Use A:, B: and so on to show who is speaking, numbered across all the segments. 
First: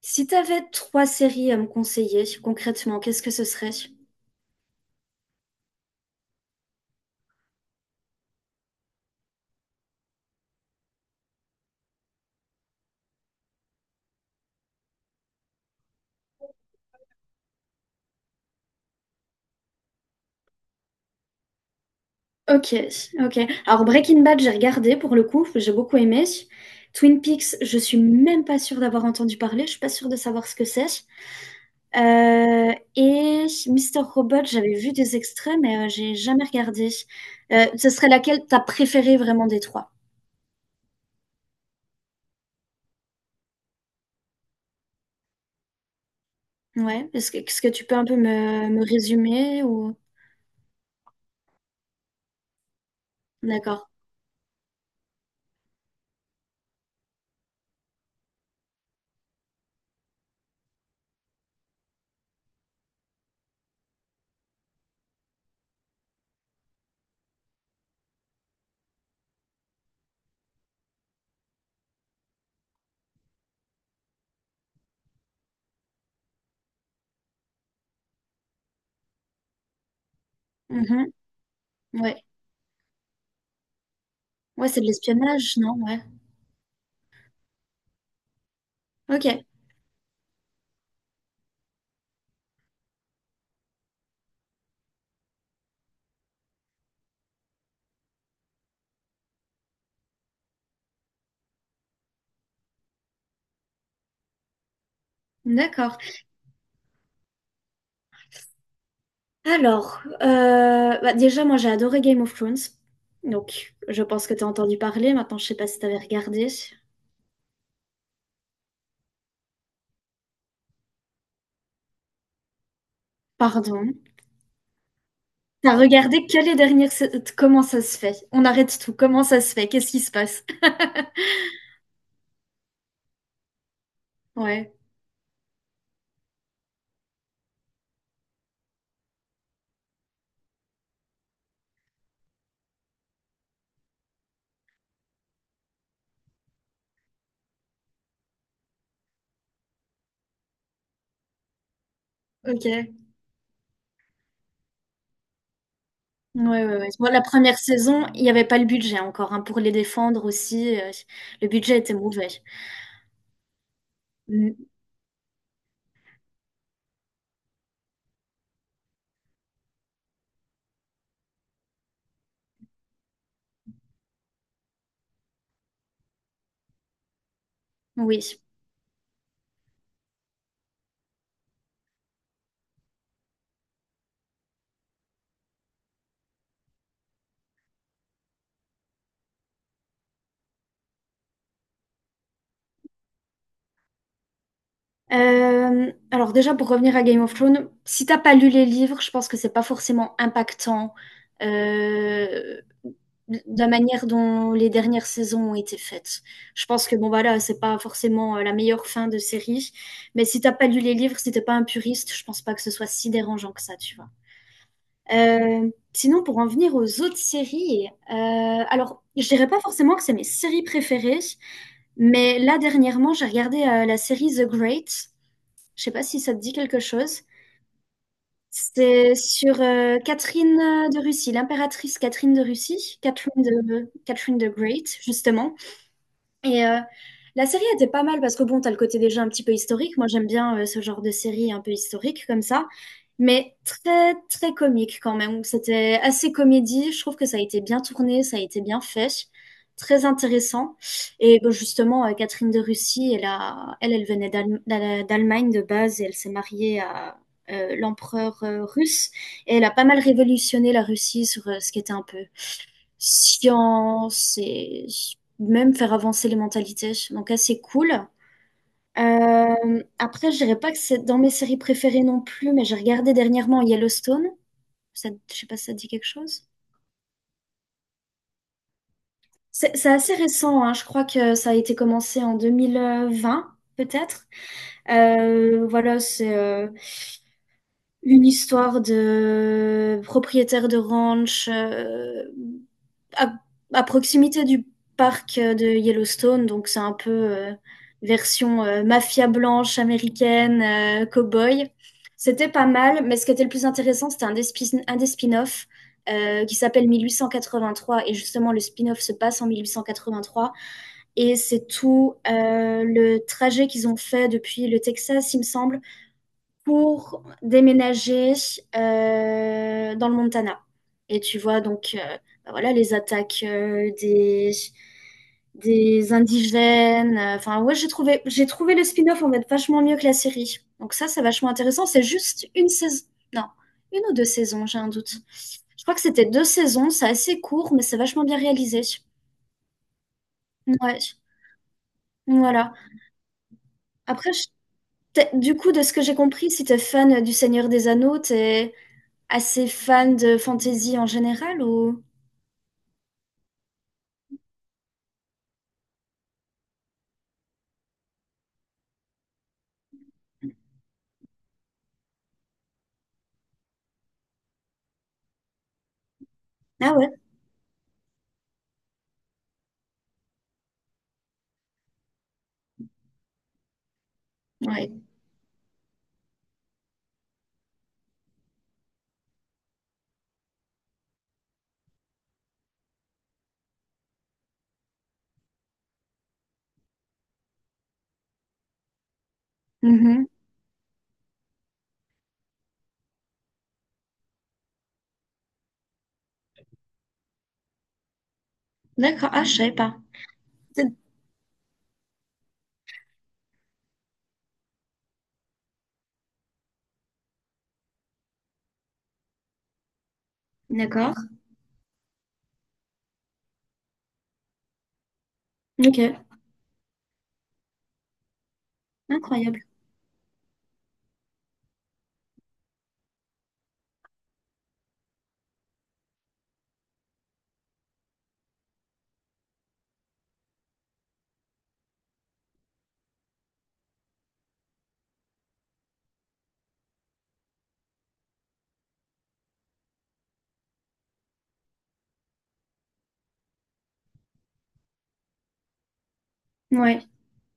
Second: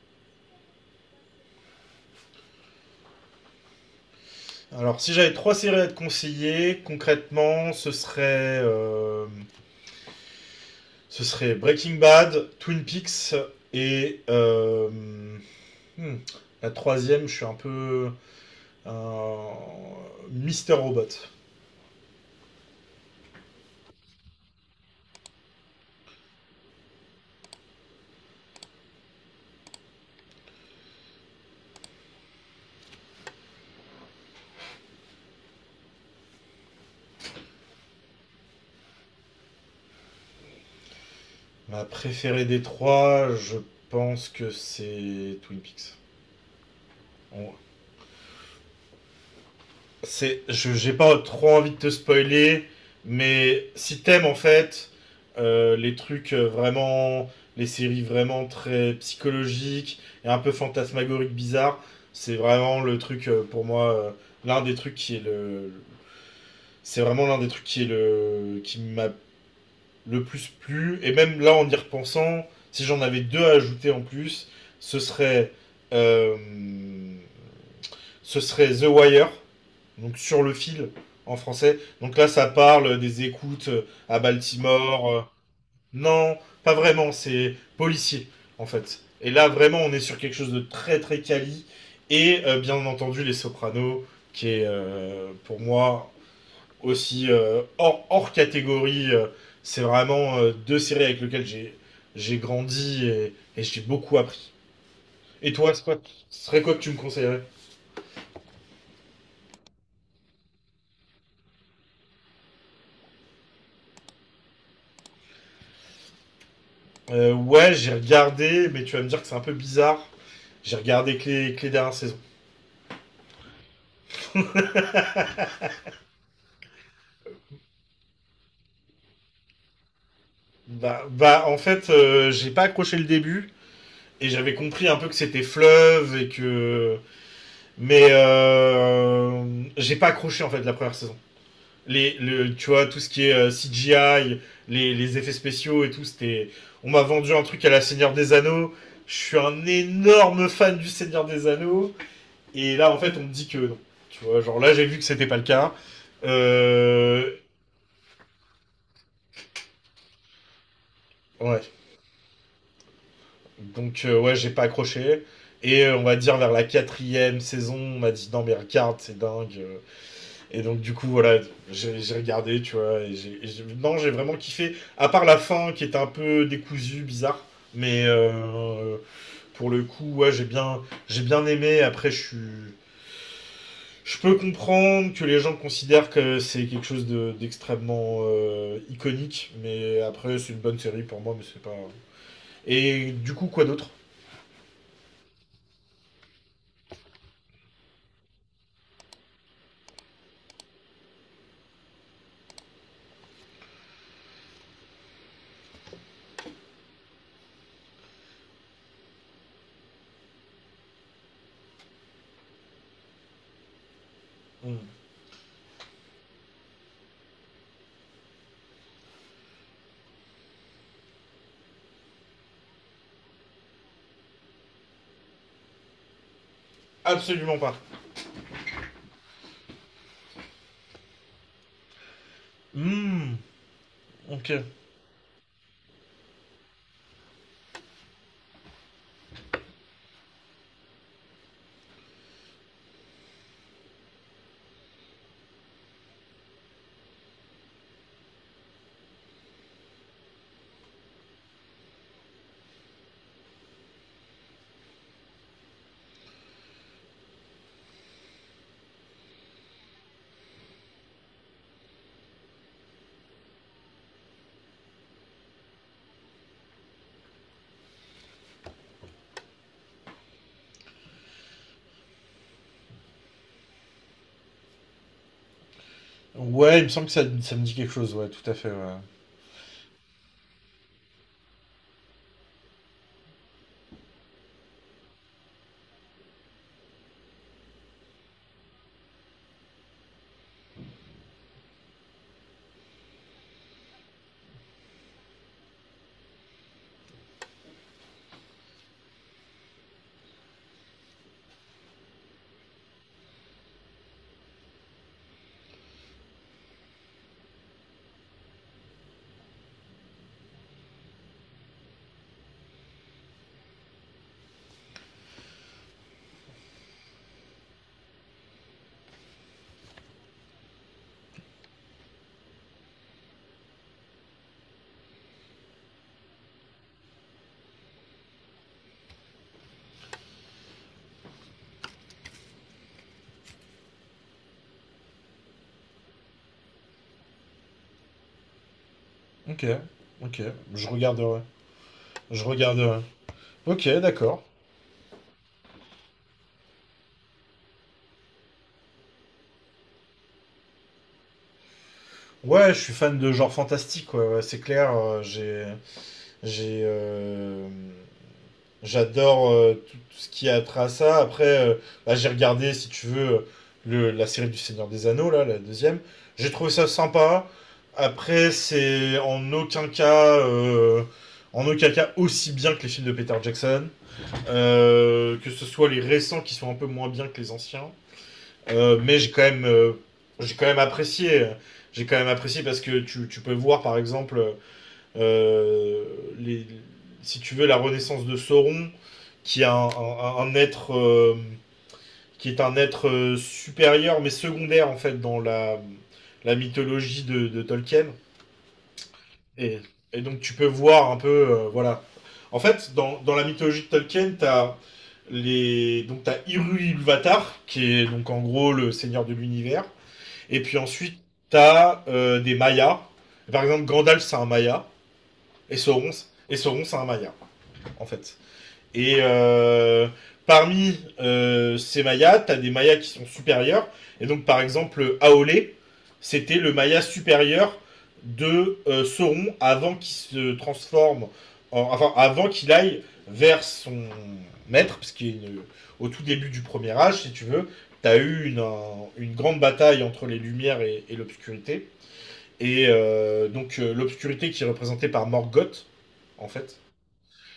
A: Si t'avais trois séries à me conseiller, concrètement, qu'est-ce que ce serait?
B: Alors, si j'avais trois séries à te conseiller, concrètement, ce serait Breaking Bad, Twin Peaks et hmm, la troisième, je suis un peu un Mister Robot.
A: Ok, ok. Alors Breaking Bad, j'ai regardé pour le coup, j'ai beaucoup aimé. Twin Peaks, je suis même pas sûre d'avoir entendu parler, je suis pas sûre de savoir ce que c'est. Et Mister Robot, j'avais vu des extraits, mais j'ai jamais regardé. Ce serait laquelle t'as préférée vraiment des trois?
B: Ma préférée des trois, je pense que c'est Twin Peaks.
A: Ouais. Est-ce que,
B: En
A: est-ce que tu peux un peu me résumer ou...
B: j'ai pas trop envie de te spoiler, mais
A: D'accord.
B: si t'aimes en fait, les trucs, vraiment, les séries vraiment très psychologiques et un peu fantasmagoriques, bizarres, c'est vraiment le truc, pour moi, l'un des trucs qui est le, l'un des trucs qui est le, qui m'a le plus plu. Et même là, en y repensant, si j'en avais deux à ajouter en plus, ce serait euh, ce serait The Wire, donc sur le fil
A: Mhm.
B: en français. Donc
A: Ouais.
B: là, ça parle des écoutes, à
A: Ouais, c'est de
B: Baltimore.
A: l'espionnage, non? Ouais.
B: Non, pas vraiment, c'est policier en fait.
A: Ok.
B: Et là, vraiment, on est sur quelque chose de très très quali. Et, bien entendu, Les Sopranos, qui est, pour moi aussi, hors catégorie. C'est vraiment, deux séries avec lesquelles j'ai grandi, et j'ai beaucoup appris. Et toi,
A: D'accord.
B: ce serait quoi que tu me conseillerais?
A: Alors, bah, déjà, moi j'ai adoré Game of Thrones. Donc, je pense que tu as entendu parler. Maintenant, je sais pas si tu avais regardé.
B: Ouais, j'ai regardé, mais tu vas me dire que c'est un peu bizarre. J'ai regardé que que les dernières saisons.
A: Pardon. T'as regardé que les dernières... sa- Comment ça se fait? On arrête tout. Comment ça se fait? Qu'est-ce qui se passe?
B: Bah en fait, j'ai pas accroché le début et j'avais
A: Ouais,
B: compris un peu que c'était fleuve et que. Mais j'ai pas accroché en fait la première saison. Tu vois, tout ce qui est CGI, les effets spéciaux et tout, c'était. On m'a vendu un truc à la Seigneur des Anneaux. Je suis un énorme fan du Seigneur des Anneaux.
A: ok.
B: Et là,
A: Ouais,
B: en fait, on me dit que non. Tu vois, genre là, j'ai vu que c'était pas le cas.
A: ouais, ouais. Moi, la
B: Euh,
A: première saison, il n'y avait pas le budget encore, hein, pour les défendre aussi, le
B: ouais.
A: budget était mauvais.
B: Donc, ouais, j'ai pas
A: Mm.
B: accroché. Et on va dire vers la quatrième saison, on m'a dit non, mais regarde, c'est dingue. Et donc, du coup, voilà, j'ai regardé, tu vois. Non, j'ai vraiment kiffé. À part la fin qui était un peu décousue, bizarre. Mais
A: Oui.
B: pour le coup, ouais, j'ai bien aimé. Après, je suis. Je peux comprendre que les gens considèrent que c'est quelque chose d'extrêmement iconique, mais après, c'est une bonne série pour moi, mais c'est pas. Et du coup, quoi d'autre?
A: Alors déjà pour revenir à Game of Thrones, si t'as pas lu les livres, je pense que c'est pas forcément impactant euh, de la manière dont les dernières saisons ont été faites. Je pense que bon voilà, là, c'est pas forcément la meilleure fin de série, mais si t'as pas lu les livres, si t'es pas un puriste, je pense pas que ce soit si dérangeant que ça, tu vois.
B: Hmm.
A: Sinon pour en venir aux autres séries, alors je dirais pas forcément que c'est mes séries préférées. Mais là, dernièrement, j'ai regardé la série The Great. Je sais pas si ça te dit quelque chose.
B: Absolument pas.
A: C'est sur Catherine de Russie, l'impératrice Catherine de Russie,
B: Hmm,
A: Catherine the
B: ok.
A: Great, justement. Et la série était pas mal parce que bon, t'as le côté déjà un petit peu historique. Moi, j'aime bien ce genre de série un peu historique comme ça, mais très très comique quand même. C'était assez comédie. Je trouve que ça a été bien tourné, ça a été bien fait, très intéressant. Et bon, justement, Catherine de Russie, elle venait d'Allemagne de base et elle s'est mariée à l'empereur russe et elle a pas mal révolutionné la Russie sur ce qui était un peu science et même faire avancer les mentalités. Donc assez cool. Après, je dirais pas que c'est dans mes séries préférées non plus, mais j'ai regardé dernièrement Yellowstone. Ça, je sais pas si ça te dit quelque chose.
B: Ouais, il me semble que ça me dit quelque chose, ouais, tout à fait, ouais.
A: C'est assez récent, hein. Je crois que ça a été commencé en deux mille vingt peut-être. Voilà, c'est une histoire de propriétaire de ranch, à, à proximité du parc de Yellowstone, donc c'est un peu version mafia blanche américaine, cow-boy. C'était pas mal, mais ce qui était le plus intéressant, c'était un des spin-offs qui s'appelle 1883, et justement le spin-off se passe en 1883, et c'est tout le trajet qu'ils ont fait depuis le Texas, il me semble, pour déménager dans le Montana. Et tu vois donc bah voilà, les attaques des indigènes. Enfin, ouais, j'ai trouvé le spin-off en fait vachement mieux que la série. Donc ça, c'est vachement intéressant. C'est juste une saison. Non, une ou deux saisons, j'ai un doute. Je crois que c'était deux saisons. C'est assez court, mais c'est vachement bien réalisé.
B: Ok, ok. Je
A: Ouais,
B: regarderai. Je
A: voilà.
B: regarderai. Ok,
A: Après,
B: d'accord.
A: du coup, de ce que j'ai compris, si t'es fan du Seigneur des Anneaux, t'es assez fan de fantasy en général ou?
B: Ouais, je suis fan de genre fantastique, ouais, ouais, c'est clair. J'ai. euh, J'adore tout, tout ce qui a trait à ça. Après, bah, j'ai regardé, si tu veux, la série du Seigneur des Anneaux, là, la deuxième. J'ai trouvé ça
A: Ah ouais?
B: sympa. Après, c'est en aucun cas aussi bien que les films de Peter Jackson.
A: Ouais.
B: Que ce soit les récents qui sont un peu moins bien que les anciens. Mais j'ai quand même apprécié. J'ai quand même apprécié parce que tu peux voir, par exemple, euh, les, si tu veux, la renaissance de Sauron qui est un,
A: Mhm.
B: un- un être supérieur mais secondaire en fait dans la mythologie de Tolkien.
A: D'accord. Ah, je savais
B: Et,
A: pas.
B: et donc tu peux
A: C'est-
B: voir un peu voilà. En fait, dans la mythologie de Tolkien, t'as les donc t'as Ilúvatar qui est donc en gros le seigneur de l'univers. Et puis
A: D'accord.
B: ensuite t'as des Mayas. Par exemple, Gandalf c'est un Maya et Sauron
A: Ok.
B: et Sauron c'est un Maya en fait. Et
A: Incroyable.
B: euh, parmi ces mayas, tu as des mayas qui sont supérieurs. Et donc, par exemple, Aolé, c'était le maya supérieur de Sauron avant qu'il se transforme, enfin, avant qu'il aille vers son maître, parce qu'au tout début du premier âge, si tu veux, tu as eu une grande bataille entre les lumières et l'obscurité. Et donc, l'obscurité qui est représentée par Morgoth, en fait,
A: Ouais.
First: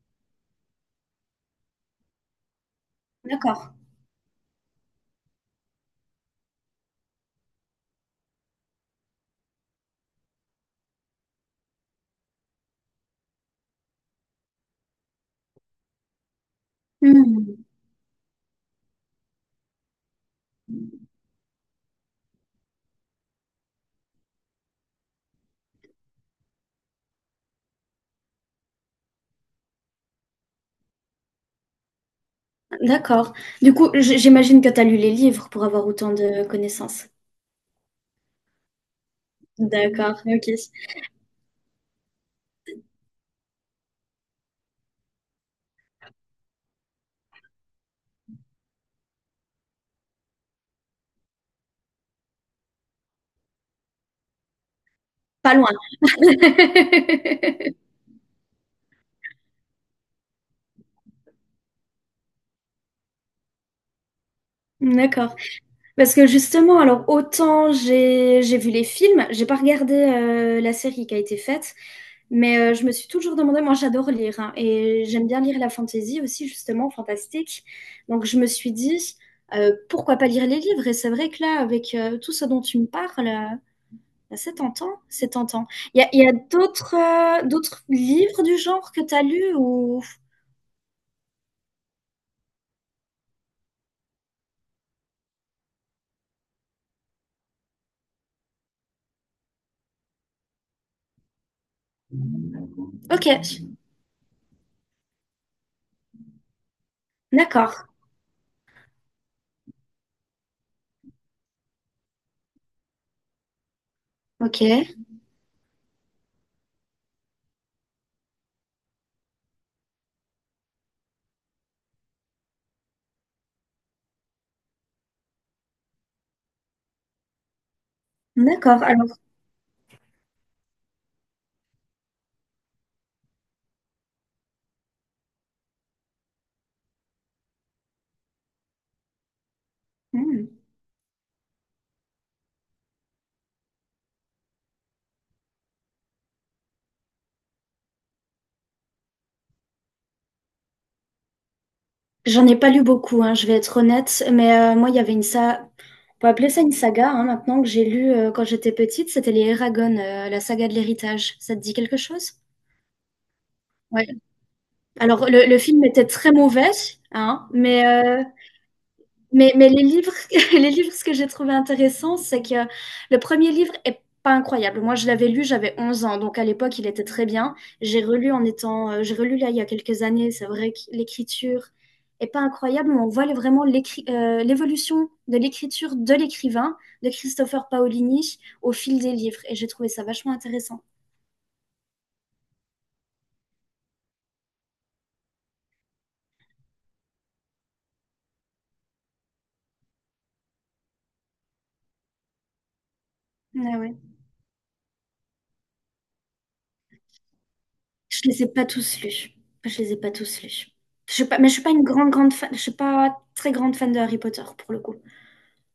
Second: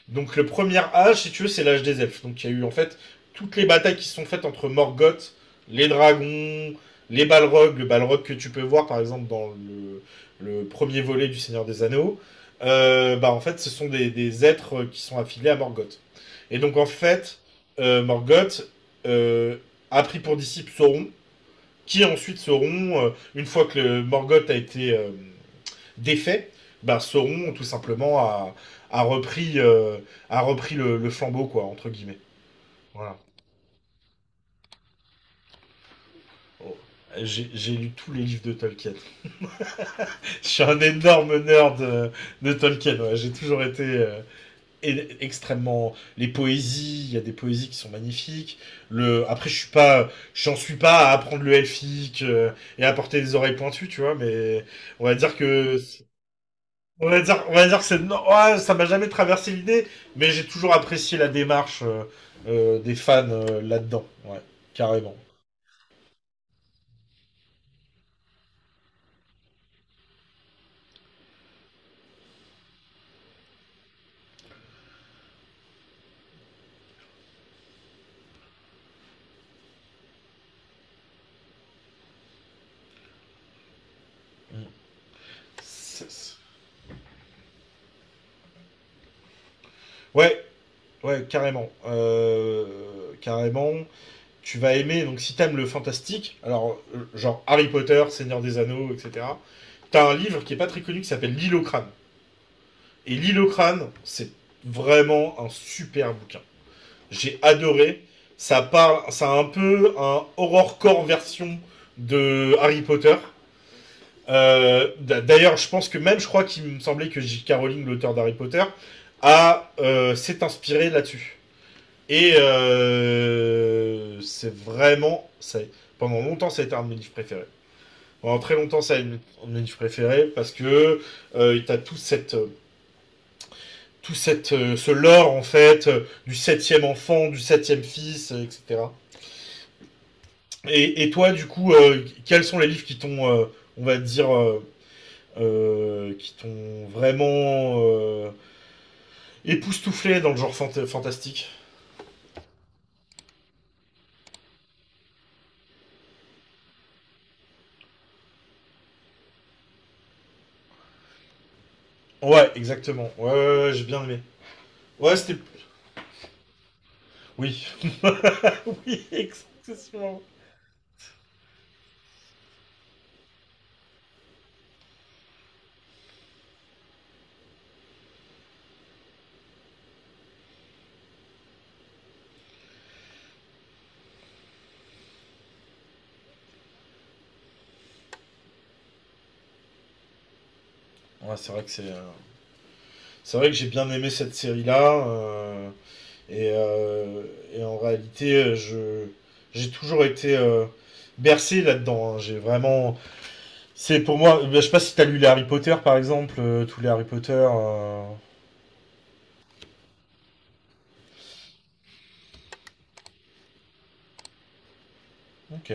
B: donc le premier âge, si tu veux, c'est l'âge des elfes. Donc il y a eu en fait toutes les
A: D'accord.
B: batailles qui se sont faites entre Morgoth, les dragons, les Balrogs, le Balrog que tu peux voir par exemple dans le premier volet du Seigneur des Anneaux. Bah en fait, ce sont des êtres qui sont affiliés à Morgoth. Et donc en fait,
A: Hmm.
B: Morgoth euh, a pris pour disciple Sauron, qui ensuite Sauron, une fois que le Morgoth a été défaits, bah, Sauron tout simplement a repris, euh, a repris le flambeau, quoi, entre guillemets. Voilà.
A: D'accord. Du coup, j- j'imagine que tu as lu les livres pour avoir autant de
B: Oh.
A: connaissances.
B: J'ai lu tous les livres de Tolkien.
A: D'accord.
B: Je
A: Ok.
B: suis un énorme nerd de Tolkien. Ouais. J'ai toujours été extrêmement. Les poésies, il y a des poésies qui sont magnifiques. Après, je suis pas, j'en suis pas à apprendre le elfique et à porter des oreilles pointues, tu vois. Mais on va dire
A: Pas loin.
B: que. On va dire, on va dire que c'est, non, ouais, ça m'a jamais traversé l'idée, mais j'ai toujours apprécié la démarche des fans là-dedans. Ouais, carrément.
A: D'accord. Parce que justement, alors autant j'ai vu les films, j'ai pas regardé la série qui a été faite. Mais je me suis toujours demandé, moi j'adore lire hein, et j'aime bien lire la fantasy aussi justement, fantastique. Donc je me suis dit, pourquoi pas lire les livres? Et c'est vrai que là, avec tout ce dont tu me parles, bah, c'est
B: Mm.
A: tentant, c'est tentant.
B: C'est-
A: Il y
B: c'est-
A: a d'autres d'autres livres du genre que tu as lus ou...
B: Ouais, ouais, carrément. Carrément. Tu vas aimer, donc si t'aimes le fantastique, alors genre Harry Potter, Seigneur des Anneaux, etc. T'as un livre qui est pas très connu qui s'appelle L'île au crâne. Et
A: Ok,
B: L'île au crâne, c'est vraiment un super bouquin. J'ai
A: d'accord,
B: adoré. Ça parle, ça a un peu un horrorcore version de Harry Potter.
A: ok,
B: Euh, D'ailleurs, je pense que même, je crois qu'il me semblait que J.K. Rowling, l'auteur d'Harry Potter, a s'est inspiré là-dessus. Et c'est vraiment, pendant longtemps, ça a été un de mes livres préférés. Pendant très longtemps,
A: d'accord.
B: ça a
A: Alors,
B: été un de mes livres préférés parce que t'as ce lore en fait du septième enfant, du septième fils, etc.
A: hmm.
B: Et toi, du coup, quels sont les livres qui t'ont, on va dire, qui t'ont vraiment époustouflé dans le genre fantastique?
A: J'en ai pas lu beaucoup, hein, je vais être honnête, mais moi, il y avait une saga, on peut appeler ça une saga, hein, maintenant que j'ai lu quand j'étais petite, c'était les Eragon, la saga de l'héritage. Ça te dit quelque chose?
B: Ouais, exactement. Ouais, ouais, ouais, j'ai bien
A: Ouais.
B: aimé. Ouais,
A: Alors,
B: c'était.
A: le film était très mauvais, hein,
B: Oui. Oui,
A: mais les livres,
B: excessivement.
A: les livres, ce que j'ai trouvé intéressant, c'est que le premier livre est pas incroyable. Moi, je l'avais lu, j'avais 11 ans, donc à l'époque, il était très bien. J'ai relu en étant, j'ai relu là il y a quelques années. C'est vrai que l'écriture est pas incroyable, mais on voit vraiment l'évolution de l'écriture de l'écrivain, de Christopher Paolini, au fil des livres. Et j'ai trouvé ça vachement intéressant.
B: Ouais. C'est vrai que c'est. euh, C'est vrai que j'ai bien aimé cette série-là. Et, euh, et en réalité, je j'ai toujours été bercé là-dedans. Hein. J'ai vraiment.
A: Ah ouais.
B: C'est pour moi. Ben, je sais pas si t'as lu les Harry Potter par exemple, tous les Harry Potter.
A: Je les ai pas tous lus. Je les ai pas tous lus. Je suis pas, Mais je suis pas une grande, grande fan. Je suis pas très grande fan de Harry Potter pour le coup.
B: Ok,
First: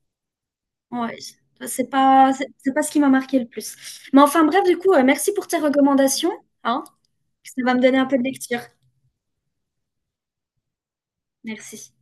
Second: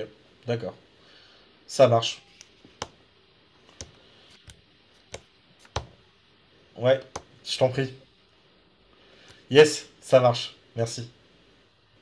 B: d'accord.
A: Ouais,
B: Ça marche.
A: c'est pas ce qui m'a marqué le plus. Mais enfin bref, du coup, merci pour tes recommandations, hein.
B: Ouais, je
A: Ça
B: t'en
A: va me
B: prie.
A: donner un peu de lecture.
B: Yes, ça marche. Merci.
A: Merci.